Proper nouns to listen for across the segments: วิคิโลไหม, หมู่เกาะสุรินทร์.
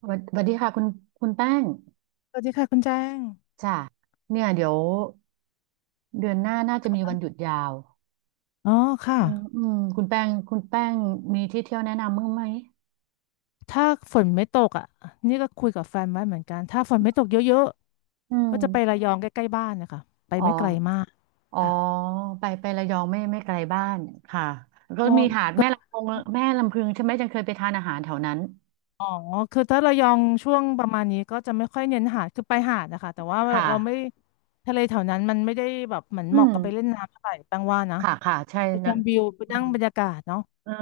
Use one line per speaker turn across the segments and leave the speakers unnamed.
สวัสดีค่ะคุณคุณแป้ง
สวัสดีค่ะคุณแจ้ง
จ้ะเนี่ยเดี๋ยวเดือนหน้าน่าจะมีวันหยุดยาว
อ๋อค่ะ
อืมคุณแป้งมีที่เที่ยวแนะนำมั้างไหม
ถ้าฝนไม่ตกนี่ก็คุยกับแฟนไว้เหมือนกัน ถ้าฝนไม่ตกเยอะ
อื
ๆ
ม
ก็จะไประยองใกล้ๆบ้านนะคะไป
อ๋อ
ไม่ไกลมาก
อ๋อ
ค่ะ
ไประยองไม่ไกลบ้านค่ะก็
พอ
มีหาดแม่ลำพงแม่ลำพึงใช่ไหมจังเคยไปทานอาหารแถวนั้น
อ๋อคือถ้าระยองช่วงประมาณนี้ก็จะไม่ค่อยเน้นหาดคือไปหาดนะคะแต่ว่า
ค่ะ
เราไม่ทะเลแถวนั้นมันไม่ได้แบบเหมือน
อื
เหมาะ
ม
กับไปเล่นน้ำเท่าไหร่แปลว่านะ
ค่ะค่ะใช่
ไปช
นะ
มวิวไป
อื
นั่ง
ม
บรรยากาศเนาะ
เออ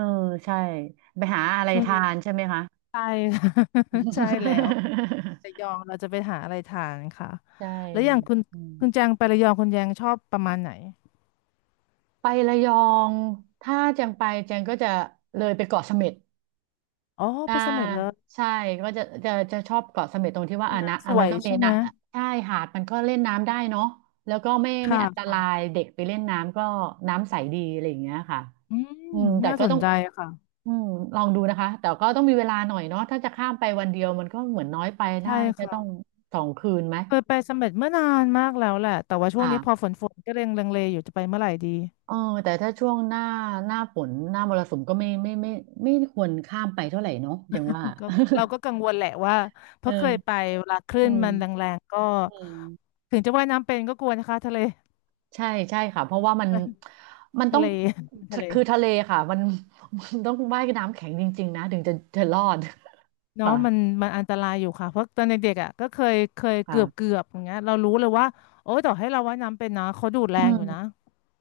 ใช่ไปหาอะไร
ช่วง
ทา
นี้
นใช่ไหมคะ
ใช่ ใช่แล้ว ระยองเราจะไปหาอะไรทานค่ะ
ใช่
แล้วอย่างคุณ
อืม
คุณแจงไประยองคุณแจงชอบประมาณไหน
ไประยองถ้าแจงไปแจงก็จะเลยไปเกาะเสม็ด
อ๋อ
อ่า
ไปเสม็ดเลย
ใช่ก็จะจะชอบเกาะเสม็ดตรงที่ว่า
ใช่
อ่ะ
ไหม
นะ
ส
อ่ะ
ว
มัน
ย
ก็มี
ใช่ไหม
นะใช่หาดมันก็เล่นน้ำได้เนาะแล้วก็ไม่
ค่
อันต
ะ
รายเด็กไปเล่นน้ำก็น้ำใสดีอะไรอย่างเงี้ยค่ะ
อืม
อืมแต่
น่า
ก็
ส
ต้
น
อง
ใจค่ะ
อืมลองดูนะคะแต่ก็ต้องมีเวลาหน่อยเนาะถ้าจะข้ามไปวันเดียวมันก็เหมือนน้อยไป
ใช่
น่าจะต้อง
ค่ะ
สองคืนไหม
เคยไปเสม็ดเมื่อนานมากแล้วแหละ แต่ว่าช่วงนี้พอ
ค่ะ
ฝนก็เรงลังเลอยู่จะไปเมื่อไหร่ดี
เออแต่ถ้าช่วงหน้าหน้าฝนหน้ามรสุมก็ไม่ไม่ควรข้ามไปเท่าไหร่เนาะอย่างว่า
ก็เราก็กังวลแหละว่าเพ
เ
ราะเคยไป
ออ
เวลาคลื่
อื
น
ม
มันแรงๆก็
อืม
ถึงจะว่ายน้ำเป็นก็กลัวนะคะทะเล
ใช่ใช่ค่ะเพราะว่ามัน มันต้
ทะ
อง
เล ทะเล
คือทะเลค่ะมัน มันต้องว่ายน้ำแข็งจริงๆนะถึงจะรอด
เนาะ
ค่ะ
มันมันอันตรายอยู่ค่ะเพราะตอนเด็กๆก็เคยเคยเกือบเกื
ค่ะ
อบอย่างเงี้ยเรารู้เลยว่าโอ้ยต่อให้เราว่ายน้ำเป็นนะเขาดูดแร
อื
ง
ม
อยู่นะ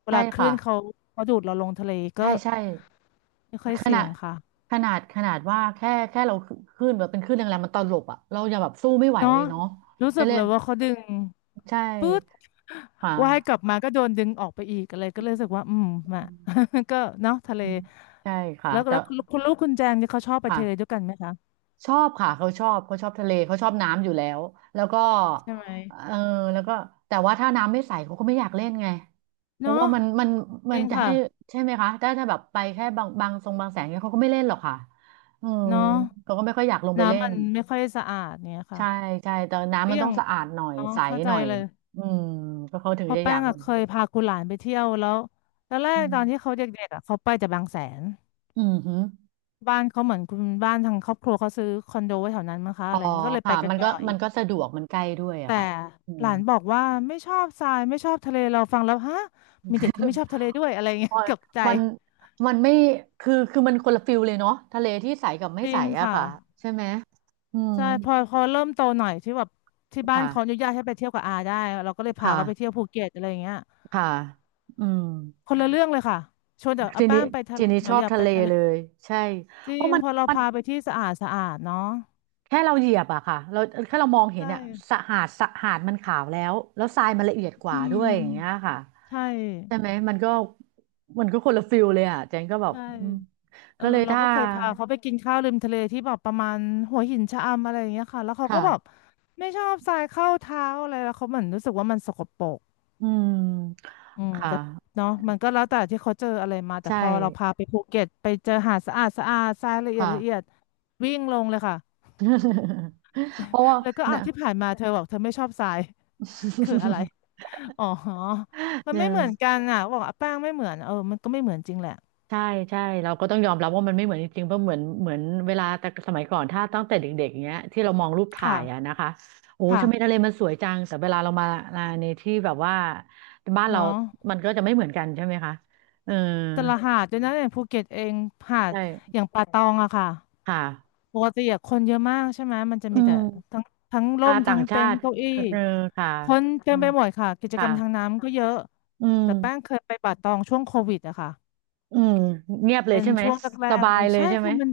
เว
ใช่
ลาคลื่
ค่ะ
นเขาเขาดูดเราลงทะเลก็
ใช่ใช่
ไม่ค่อย
ข
เสี่
นา
ยง
ด
ค่ะ
ขนาดว่าแค่เราขึ้นแบบเป็นขึ้นแรงๆมันตลบอ่ะเราอย่าแบบสู้ไม่ไหวเล
เนาะ
ยเนาะ
รู้
จะ
สึก
เรีย
เล
ก
ยว่าเขาดึง
ใช่
ปึ๊ด
ค่
ว่ายกลั
ะ
บมาก็โดนดึงออกไปอีกอะไรก็เลยรู้สึกว่าอืมมา ก็เนาะทะเล
อืมใช่ค่ะ
แล้ว
แต่
แล้วคุณลูกคุณแจงนี่เขาชอบไป
ค่ะ
ทะเลด้วยกันไหมคะ
ชอบค่ะเขาชอบเขาชอบทะเลเขาชอบน้ำอยู่แล้วแล้วก็
ใช่ไหม
เออแล้วก็แต่ว่าถ้าน้ำไม่ใสเขาก็ไม่อยากเล่นไงเพราะ
เนาะ
ว่ามัน
จ
มัน
ริง
จะ
ค่ะ
ให้ใช่ไหมคะถ้าถ้าแบบไปแค่บางบางทรงบางแสงเนี่ยเขาก็ไม่เล่นหรอกค่ะอืม
เนาะ
เขาก็ไม่ค่อยอยากลงไปเล่
น้ำมั
น
นไม่ค่อยสะอาดเนี่ยค่ะ
ใช่ใช่แต่น้ำ
ก็
มัน
อ
ต้
ย่า
อ
ง
งสะอาดหน่อย
เนาะ
ใส
เข้าใจ
หน่อย
เลย
อืมก็เขาถึ
เพ
ง
อ
จะอ
แป้
ยา
ง
กลง
เคยพาคุณหลานไปเที่ยวแล้วตอนแร
อื
กตอนที่
ม
เขาเด็กๆเขาไปแต่บางแสน
อืมฮึ
บ้านเขาเหมือนคุณบ้านทางครอบครัวเขาซื้อคอนโดไว้แถวนั้นมั้งคะ
อ๋
อะ
อ
ไรอย่างนี้ก็เลยไป
ค่ะ
กัน
มันก็
บ่อย
มันก็สะดวกมันใกล้ด้วยอะ
แต่
ค่ะอื
ห
ม
ลานบอกว่าไม่ชอบทรายไม่ชอบทะเลเราฟังแล้วฮะ มีเด็กที่ไม่ชอบทะเลด้วยอะไรเงี้ย ตกบใจ
มันมันไม่คือคือมันคนละฟิลเลยเนาะทะเลที่ใสกับไม่
จริ
ใส
ง
อะ
ค่ะ
ค่ะใช่ไหมอืม
ใช่พอพอเริ่มโตหน่อยที่แบบที่บ้าน
ค่ะ
เขาอนุญาตให้ไปเที่ยวกับอาได้เราก็เลยพา
ค่ะ
เขาไปเที่ยวภูเก็ตอะไรเงี้ย
ค่ะอืม
คนละเรื่องเลยค่ะชวนจากอา
ที
แป้
นี้
งไปทะ
ที
เล
นี้
ห
ช
นู
อบ
อยาก
ทะ
ไป
เล
ทะเล
เลยใช่
จ
เพ
ริ
ราะ
ง
มัน
พอเรา
มัน
พาไปที่สะอาดสะอาดเนาะ
แค่เราเหยียบอะค่ะเราแค่เรามองเห็
ใช่
นอะสะหาดสะหาดมันขาวแล้วแล้วทรายมันละเอียดก
อื
ว่าด้วยอย่างเงี้ย
ม
ค่ะ
ใช่
ใช่ไหมมันก็มันก็คนละฟิลเลยอะเจนก็แบบ
ใช่
อืม
เอ
ก็
อ
เลย
เรา
ถ้า
ก็เคยพาเขาไปกินข้าวริมทะเลที่แบบประมาณหัวหินชะอำอะไรอย่างเงี้ยค่ะแล้วเขาก็แบบ
ค่ะ
ไม่ชอบทรายเข้าเท้าอะไรแล้วเขาเหมือนรู้สึกว่ามันสกปรก
อืม
อืม
ค่ะ
แต่เนาะมันก็แล้วแต่ที่เขาเจออะไรมาแต่
ใช่
พอเราพาไปภูเก็ตไปเจอหาดสะอาดสะอาดทรายละเอียด
ค่ะ
ละเอียดวิ่งลงเลยค่ะ
เพราะว่า
แล้วก็อ้าว
นะ
ที่ผ่านมาเธอบอกเธอไม่ชอบทราย คืออะไร อ๋อมั
เ
นไม่เหมือน
ออ
กันบอกแป้งไม่เหมือนเออมันก็ไม่เหมือนจริงแหละ
ใช่ใช่เราก็ต้องยอมรับว่ามันไม่เหมือนจริงๆเพราะเหมือนเหมือนเวลาแต่สมัยก่อนถ้าตั้งแต่เด็กๆอย่างเงี้ยที่เรามองรูปถ่ายอะ
ค่ะ
นะคะโอ้
ค่ะ
ทำไมทะเลมันสวยจังแต่เวลาเรามามาในที่แบบว่าบ้านเรา
เนาะ
มันก็จะไม่เหมือนกันใช่ไหมคะเออ
แต่ละหาดด้วยนะอย่างภูเก็ตเองหาดอ
ใช่
ย่างป่าตองค่ะ
ค่ะ
ปกติอะคนเยอะมากใช่ไหมมันจะ
อื
มี
ม
แต่ทั้งทั้งร่
อ่า
ม
ต่า
ทั้
ง
ง
ชา
เต็นท์
ติ
เก้าอี้
เออค่ะ
คนเต็
อื
ม
ม
ไปหมดค่ะกิจก
ค่ะ
รรมทางน้ำก็เยอะ
อืม
แต่แป้งเคยไปป่าตองช่วงโควิดค่ะ
อืมเงียบเลย
เป็น
ใช่ไหม
ช่วงแร
ส
ก
บา
ๆเล
ย
ย
เลย
ใช่
ใช่ไหม
ค่ะมัน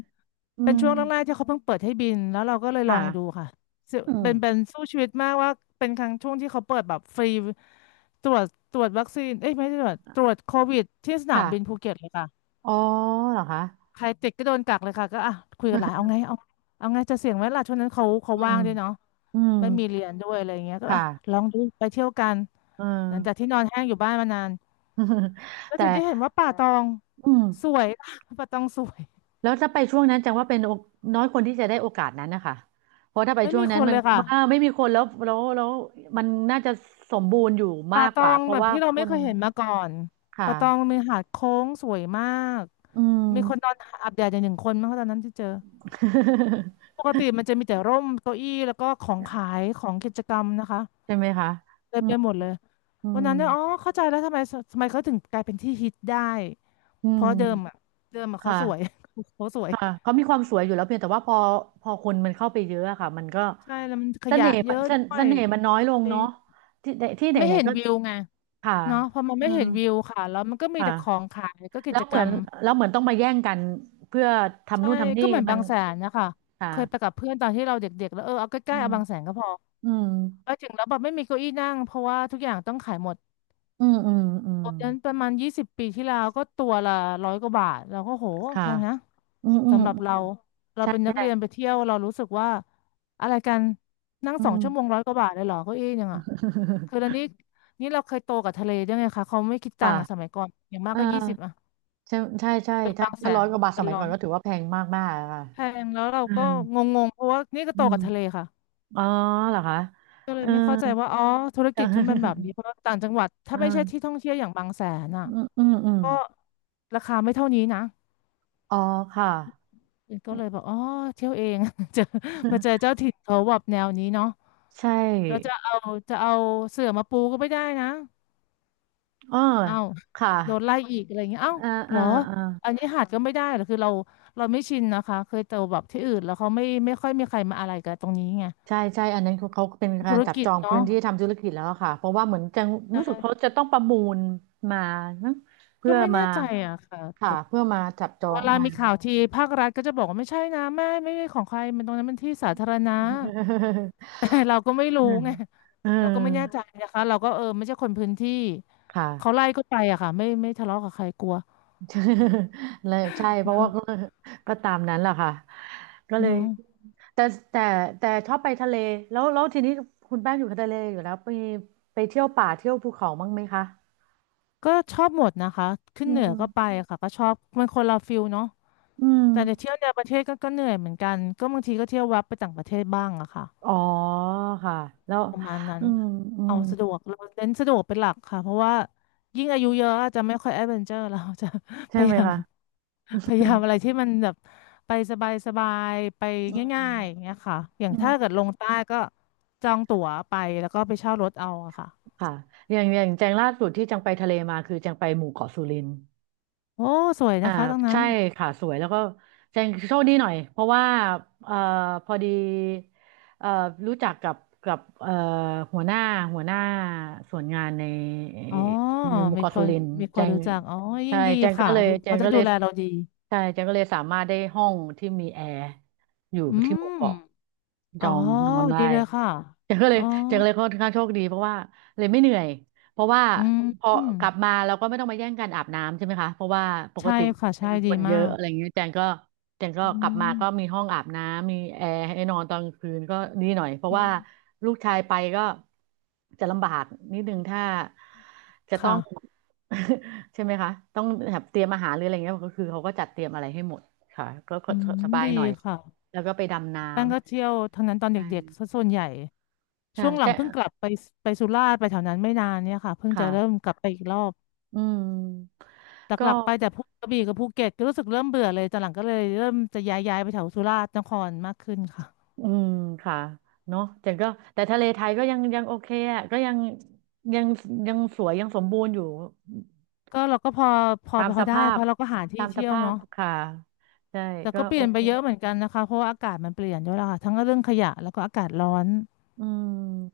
อื
เป็น
ม
ช่วงแรกๆที่เขาเพิ่งเปิดให้บินแล้วเราก็เลยลอ
ค่ะ
งดูค่ะซึ่ง
อืม
เป็นสู้ชีวิตมากว่าเป็นครั้งช่วงที่เขาเปิดแบบฟรีตรวจตรวจวัคซีนเอ้ยไม่ใช่ตรวจโควิดที่สนาม
ค่ะ
บินภูเก็ตเลยค่ะ
อ๋อเหรอคะ
ใครติดก็โดนกักเลยค่ะก็อ่ะคุยกันหลายเอาไง เอาเอาไงจะเสี่ยงไหมล่ะช่วงนั้นเขาเขา
อืม
ว่างด้วยเนาะ
อืม
ไม่มีเรียนด้วยอะไรอย่างเงี้ยก็อ่ะ
ค่ะ
ลองดูไปเที่ยวกัน
เอ
หลังจาก
อ
ที่นอนแห้งอยู่บ้านมานาน แล้ว
แต่
ถึงได้เห็นว่าป่าตอง
อืม
สวย ป่าตองสวย
แล้วถ้าไปช่วงนั้นจังว่าเป็นโอน้อยคนที่จะได้โอกาสนั้นนะคะ เพราะถ้าไป
ไม่
ช่ว
มี
ง
ค
นั้น
น
มั
เล
น
ยค่ะ
อ่าไม่มีคนแล้วแล้วแล้วมันน่าจะสมบูรณ์อยู่มา
ป่า
ก
ต
ก
อ
ว่า
ง
เพ
แบ
ราะ
บ
ว่า
ที่เรา
ค
ไม่
น
เคยเห็นมาก่อน
ค่ะ
ป่าตองมีหาดโค้งสวยมาก
อืม
มีคนนอนอาบแดดอย่าง1 คนมั้งะตอนนั้นที่เจอป กติมันจะมีแต่ร่มเก้าอี้แล้วก็ของขายของกิจกรรมนะคะ
ใช่ไหมคะ
เต็
อื
มไป
ม
หมดเลย
อื
วัน
ม
นั้นเนี่ยอ๋อเข้าใจแล้วทำไมทำไมเขาถึงกลายเป็นที่ฮิตได้
อื
เพราะเดิมอ่ะ
ม
เดิมอ่ะเขา
ค่ะ
สวย เขาสวย
ค่ะเขามีความสวยอยู่แล้วเพียงแต่ว่าพอพอคนมันเข้าไปเยอะอะค่ะ มันก็
ใช่แล้วมันข
เส
ยะ
น่ห์
เย
มัน
อะ
เส
ด้
น
ว
เส
ย
น่ห์มันน้อยลง
จริ
เนาะ
ง
ที่ไหนที่ไหน
ไม่เห็
ๆ
น
ก็
วิวไง
ค่ะ
เนาะพอมัน
อื
ไม่
ม
เห็นวิวค่ะแล้วมันก็มีแต่ของ
ค่ะ
ขายก็กิ
แล้ว
จ
เห
กร
มือน
รม
แล้วเหมือนต้องมาแย่งกันเพื่อทำ
ใช่
นู่นทำนี่
ก็เหมือน
มั
บา
น
งแสนนะคะเคยไป
ค่ะ
กับเพื่อนตอนที่เราเด็กๆแล้วเออเอาใก
อื
ล้ๆ
ม
เอาบางแสนก็พอ
อืม
ไปถึงแล้วแบบไม่มีเก้าอี้นั่งเพราะว่าทุกอย่างต้องขายหมด
อืมอืมอืม
ตอนนั้นประมาณ20 ปีที่แล้วก็ตัวละร้อยกว่าบาทเราก็โห
ค่ะ
แพงนะ
อืมอืม
สำหรับ
อื
เรา
ม
เรา
ใช่
เป็นนั
ใช่
กเรียนไปเที่ยวเรารู้สึกว่าอะไรกันนั่ง
อื
สอง
ม
ชั่วโมงร้อยกว่าบาทเลยเหรอเก้าอี้ยังอ่ะคือแล้วนี้ นี่เราเคยโตกับทะเลด้วยไงคะเขาไม่คิดตัง
ค่ะ
ค์อ่ะสมัยก่อนอย่างมาก
เอ่า
ก็ยี่สิบอ่ะ
ใช่ใช่ใช่
เป็น
ถ้า
บางแส
ถ้าร้อย
น
กว่าบาทส
เป็น
มัย
ร้
ก่
อ
อน
ย
ก็ถือว่าแพงมากมากค่ะ
แพงแล้วเรา
อื
ก็
ม
งงๆเพราะว่านี่ก็
อื
โต
ม
กับทะเลค่ะ
อ๋อเหรอคะ
ก็เล
เอ
ย
อ
ไม่เข้าใจว่าอ๋อธุร
เออ
กิจเขาเป็นแบบ นี้เพราะว่าต่างจังหวัด
เอ
ถ้า
อ
ไม่ใช่ที่ท่องเที่ยวอย่างบางแสนอ่ะ
อืมอืมอืม
ก็ราคาไม่เท่านี้นะ
อ๋อค่ะ
ก็เลยบอกอ๋อเที่ยวเอง เจอมา เจอเจ้าถิ่นเขาแบบแนวนี้เนาะ
ใช
เราจะ
่
เอาจะเอาเสื่อมาปูก็ไม่ได้นะ
เออ
เอ้า
ค่ะ
โดนไล่อีกอะไรเงี้ยเอ้า
เออเอ
เหร
อ
อ
เออ
อันนี้หาดก็ไม่ได้เหรอคือเราเราไม่ชินนะคะเคยเจอแบบที่อื่นแล้วเขาไม่ค่อยมีใครมาอะไรกับตรงนี้ไง
ใช่ใช่อันนั้นเขาเขาเป็นกา
ธุ
ร
ร
จับ
กิ
จ
จ
องพื้
เนาะ
นที่ทำธุรกิจแล้วอะค่ะเพราะว่าเหมือนจะรู้สึกเขาจะต้องประมูลมานะเพื่
ก็
อ
ไม่
มา
แน่ใจอะค่ะ
ค่ะ
แต่
เพื่อมาจับจอ
เว
ง
ลา
มา
มีข่าวทีภาครัฐก็จะบอกว่าไม่ใช่นะไม่ใช่ของใครมันตรงนั้นมันที่สาธารณะ เราก็ไม่รู้
เออ
ไง
เออ
เราก็ไม่แน่ใจนะคะเราก็เออไม่ใช่คนพื้นที่
ค่ะ
เขาไล่ก็ไปอะค่ะไม่ทะเลาะกับใครกลัว
เลยใช่เพราะ
เนาะ
ว่า ก็ก็ตามนั้นแหละค่ะก็เลย
เนาะ
แต่แต่แต่ชอบไปทะเลแล้วแล้วทีนี้คุณแป้งอยู่ทะเลอยู่แล้วไปเที่ยวป่าเที่ยวภูเขาบ้างไหมคะ
ก็ชอบหมดนะคะขึ้น
อื
เหนือก็ไป
ม
อะค่ะก็ชอบมันคนละฟิลเนาะ
อืม
แต่เดี๋ยวเที่ยวในประเทศก็เหนื่อยเหมือนกันก็บางทีก็เที่ยวแวับไปต่างประเทศบ้างอะค่ะ
อ๋อค่ะแล้ว
ประมาณนั้
อื
น
มอื
เอา
ม
สะดวกเราเน้นสะดวกเป็นหลักค่ะเพราะว่ายิ่งอายุเยอะอาจจะไม่ค่อยแอดเวนเจอร์เราจะ พ
ใช่
ยา
ไหม
ยาม
คะ
พยายามอะไรที่มันแบบไปสบายสบายไป
อืม
ง่ายๆอย่างเงี้ยค่ะอย่าง
อื
ถ้า
ม
เกิดลงใต้ก็จองตั๋วไปแล้วก็ไปเช่ารถเอาอะค่ะ
ค่ะอย่างแจงล่าสุดที่จังไปทะเลมาคือจังไปหมู่เกาะสุรินทร์
โอ้สวย
อ่า
นะคะตรงนั้
ใช่
น
ค่ะสวยแล้วก็แจงโชคดีหน่อยเพราะว่าเอ่อพอดีเอ่อรู้จักกับกับหัวหน้าหัวหน้าส่วนงานในเอ่
อ๋อ
หมู่
มี
เกาะ
ค
สุ
น
รินทร์
มีค
แจ
น
ง
รู้จักอ๋อยิ่
ใช่
งดี
แจงก็
ค่ะ
เลย
ดู
แจ
เขา
ง
จะ
ก็เล
ดู
ย
แลเราดี
ใช่แจงก็เลยสามารถได้ห้องที่มีแอร์อยู่
อื
ที่หมู่
ม
เกาะจ
อ๋อ
องนอนได้
ดีเลยค่ะ
แจงก็เล
อ๋อ
ยแจงก็เลยค่อนข้างโชคดีเพราะว่าเลยไม่เหนื่อย เพราะว่า
อืม
พอ
อืม
กลับมาเราก็ไม่ต้องมาแย่งกันอาบน้ำใช่ไหมคะเพราะว่าปก
ใช่
ติ
ค่ะ
มี
ใช่
ค
ดี
นเยอะ
มาก
อะไรอย่างเงี้ยแจงก็
อื
กลับมาก็มี
ม
ห้องอาบน้ำมีแอร์ให้นอนตอนกลางคืนก็ดีหน่อยเพราะ
อื
ว่า
ม
ลูกชายไปก็จะลำบากนิดนึงถ้าจะต้อ
ค่ะ
ง ใช่ไหมคะต้องแบบเตรียมอาหารหรืออะไรเงี้ยก็คือเขาก็จัดเตรียมอะไรให้หมดค่ะก็
อืม
สบาย
ดี
หน่อย
ค่ะ
แล้วก็ไปดำน้
แป้งก็เที่ยวทั้งนั้นตอ
ำ
น
ใช่
เด็กๆซะส่วนใหญ่
ค่ะ
ช่วงหลั
แจ
งเพิ่
ง
งกลับไปไปสุราษฎร์ไปแถวนั้นไม่นานเนี่ยค่ะเพิ่งจะเริ่ม
ค่ะ
กลับไปอีกรอบ
อืม
ห
ก็
ลักๆไปแต่พวกกระบี่กับภูเก็ตก็รู้สึกเริ่มเบื่อเลยตอนหลังก็เลยเริ่มจะย้ายไปแถวสุราษฎร์นครมากขึ้นค่ะ
อืมค่ะเนาะแต่ก็แต่ทะเลไทยก็ยังโอเคอ่ะก็ยังยังยังสวยยังสมบูรณ์อยู่
ก็เราก็พอพอ
ตาม
พ
ส
อได้
ภา
เพ
พ
ราะเราก็หาที่
ตามส
เที่ยว
ภาพ
เนาะ
ค่ะใช่
แต่
ก็
ก็เป
โอ
ลี่ยน
เค
ไปเยอะเหมือนกันนะคะเพราะว่าอากาศมันเปลี่ยนด้วยล่ะค่ะทั้งเรื่องขยะแล้วก็อากาศร้อน
อืม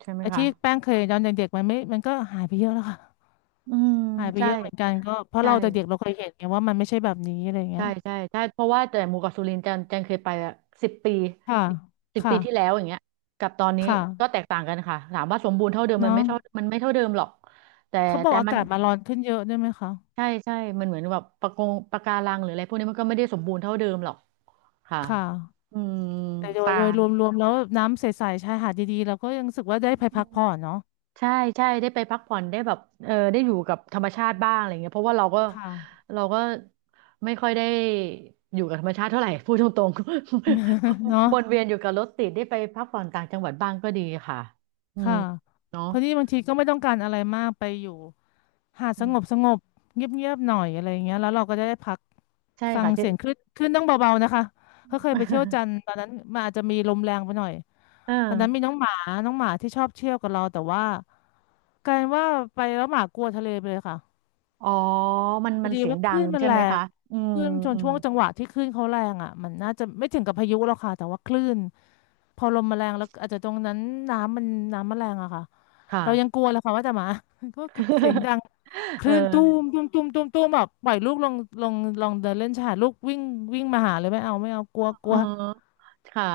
ใช่ไหม
ไอ้
คะ
ที่แป้งเคยตอนเด็กๆมันไม่มันก็หายไปเยอะแล้วค่ะ
อืม
หายไป
ใช่
เยอะเหมือนกันก็เพราะ
ใช่
เราแต่เด็กเราเคยเห็นไงว่ามันไม่ใช่แบบนี้อะไรเงี้
ใช่
ย
ใช่ใช่เพราะว่าแต่หมู่เกาะสุรินทร์จันจันเคยไปอะสิบปี
ค่ะ
สิบ
ค่ะ
ปีที่แล้วอย่างเงี้ยกับตอนนี้
ค่ะ
ก็แตกต่างกันค่ะถามว่าสมบูรณ์เท่าเดิมมัน
เนาะ
ไม่เท่ามันไม่เท่าเดิมหรอกแต่
เขาบอ
แต่
กอา
มัน
กาศมาร้อนขึ้นเยอะด้วยไหมคะ
ใช่ใช่มันเหมือนแบบปะกงปะการังหรืออะไรพวกนี้มันก็ไม่ได้สมบูรณ์เท่าเดิมหรอกค่ะ
ค่ะ
อืม
แต่โดย
ปา
โดยรวมๆแล้วน้ำใสๆชายหาดดีๆเราก็ยังรู้สึกว่าได้ไปพักผ่อนเนาะ
ใช่ใช่ได้ไปพักผ่อนได้แบบเออได้อยู่กับธรรมชาติบ้างอะไรเงี้ยเพราะว่าเราก็
ค่ะ
เราก็ไม่ค่อยได้อยู่กับธรรมชาติเท่าไหร่ พูดตรง
เนาะ
ๆ วนเวียนอยู่กับรถติดได้ไปพักผ่อนต่างจังหวัดบ้างก็ดีค่ะอืม
ค่ะเพราะนี่บางทีก็ไม่ต้องการอะไรมากไปอยู่หาดส
อื
งบ
ม
สงบเงียบๆหน่อยอะไรอย่างเงี้ยแล้วเราก็จะได้พัก
ใช่
ฟัง
ค่ะที่
เสี ยงคลื่นคลื่นต้องเบาๆนะคะ เขาเคยไปเที่ยวจันทร์ตอนนั้นมันอาจจะมีลมแรงไปหน่อย
เออ
ตอนนั้นมีน้องหมาน้องหมาที่ชอบเที่ยวกับเราแต่ว่ากลายเป็นว่าไปแล้วหมากลัวทะเลไปเลยค่ะ
อ๋อมัน
พอ
มัน
ดี
เสียง
ว่าค
ดั
ลื่
ง
นมัน
ใช่
แร
ไหม
ง
คะอืม
คลื่นจน
อืม
ช่วงจังหวะที่คลื่นเขาแรงอ่ะมันน่าจะไม่ถึงกับพายุหรอกค่ะแต่ว่าคลื่นพอลมมาแรงแล้วอาจจะตรงนั้นน้ำมันน้ำมันแรงอะค่ะ
ค่ะ
เรายังกลัวเลยค่ะว่าแต่หมา ก็ก็เสียง ดังค
เออ
ลื่นตูมตูมตูมตูมตูมแบบปล่อยลูกลงลงลองเดินเล่นชายหาดลูกวิ่งวิ่งมาหาเลยไม่เอาไม่เอากลัวก
เอ
ลั
อ
ว
ค่ะ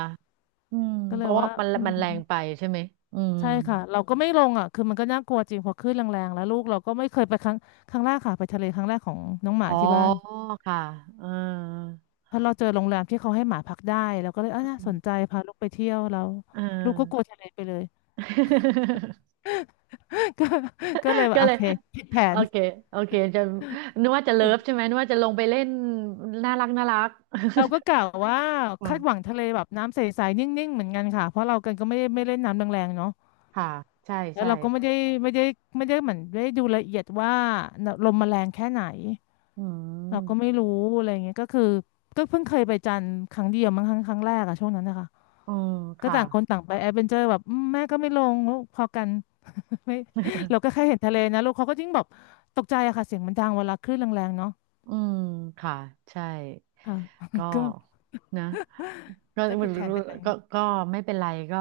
อืม
ก็
เพ
เลย
ราะว่า
ว่า
มัน
อื
มั
ม
นแรงไปใช่ไหมอืม
ใช่ค่ะเราก็ไม่ลงอ่ะคือมันก็น่ากลัวจริงพอคขื่นแรงๆแล้วลูกเราก็ไม่เคยไปครั้งแรกค่ะไปทะเลครั้งแรกของน้องห
อ๋
มา
อ
ที่บ้าน
ค่ะเออ
เพราะเราเจอโรงแรมที่เขาให้หมาพักได้เราก็เลยเออน่าสนใจพาลูกไปเที่ยวเรา
เออ
ลูกก็กลัวทะเลไปเลย ก็เลยว่า
ก็
โอ
เลย
เคผิดแผ
โอ
น
เค โอเคจะนึกว่าจะเลิฟใช่ไหมนึกว่าจะลงไปเล่นน่ารักน่ารัก
เราก็ กะว่า
อื
คา
ม
ด หวังทะเลแบบน้ำใสๆนิ่งๆเหมือนกันค่ะเพราะเรากันก็ไม่ได้ไม่เล่นน้ำแรงๆเนาะ
ค่ะ ใช่
แล้ว
ใช่
เราก็ไม่ได้ไม่ได้เหมือนได้ดูละเอียดว่าลมมันแรงแค่ไหน
อื
เราก็
ม
ไม่รู้อะไรเงี้ยก็คือก็เพิ่งเคยไปจันทร์ครั้งเดียวมั้งครั้งแรกอะช่วงนั้นนะคะ
อืม
ก็
ค่ะ
ต่างคนต่างไปแอดเวนเจอร์แบบแม่ก็ไม่ลงลูกพอกัน ไม่เราก็ แค่เห็นทะเลนะลูกเขาก็ยิ่งแบบตกใจอะค่ะเสียงมันดังเวลาคลื่นแรงๆเนาะ
อืมค่ะ ใช่
ค่ะ
ก็
ก็
นะ ก็
ก็ผิดแผนไปหน่อย
ก็ไม่เป็นไรก็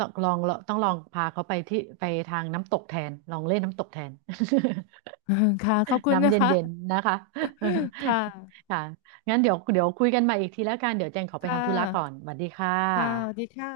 ต้องลองต้องลองพาเขาไปที่ไปทางน้ำตกแทนลองเล่นน้ำตกแทน
ค่ะขอบ คุณ
น้ำเ
นะคะ
ย็นๆนะคะ
ค่ ะ
ค่ะงั้นเดี๋ยวคุยกันใหมาอีกทีแล้วกันเดี๋ยวแจงขอไป
ค่
ทำธุระก่อน
ะ
สวัสดีค่
ค่ะสวัสดี
ะ
ค่ะ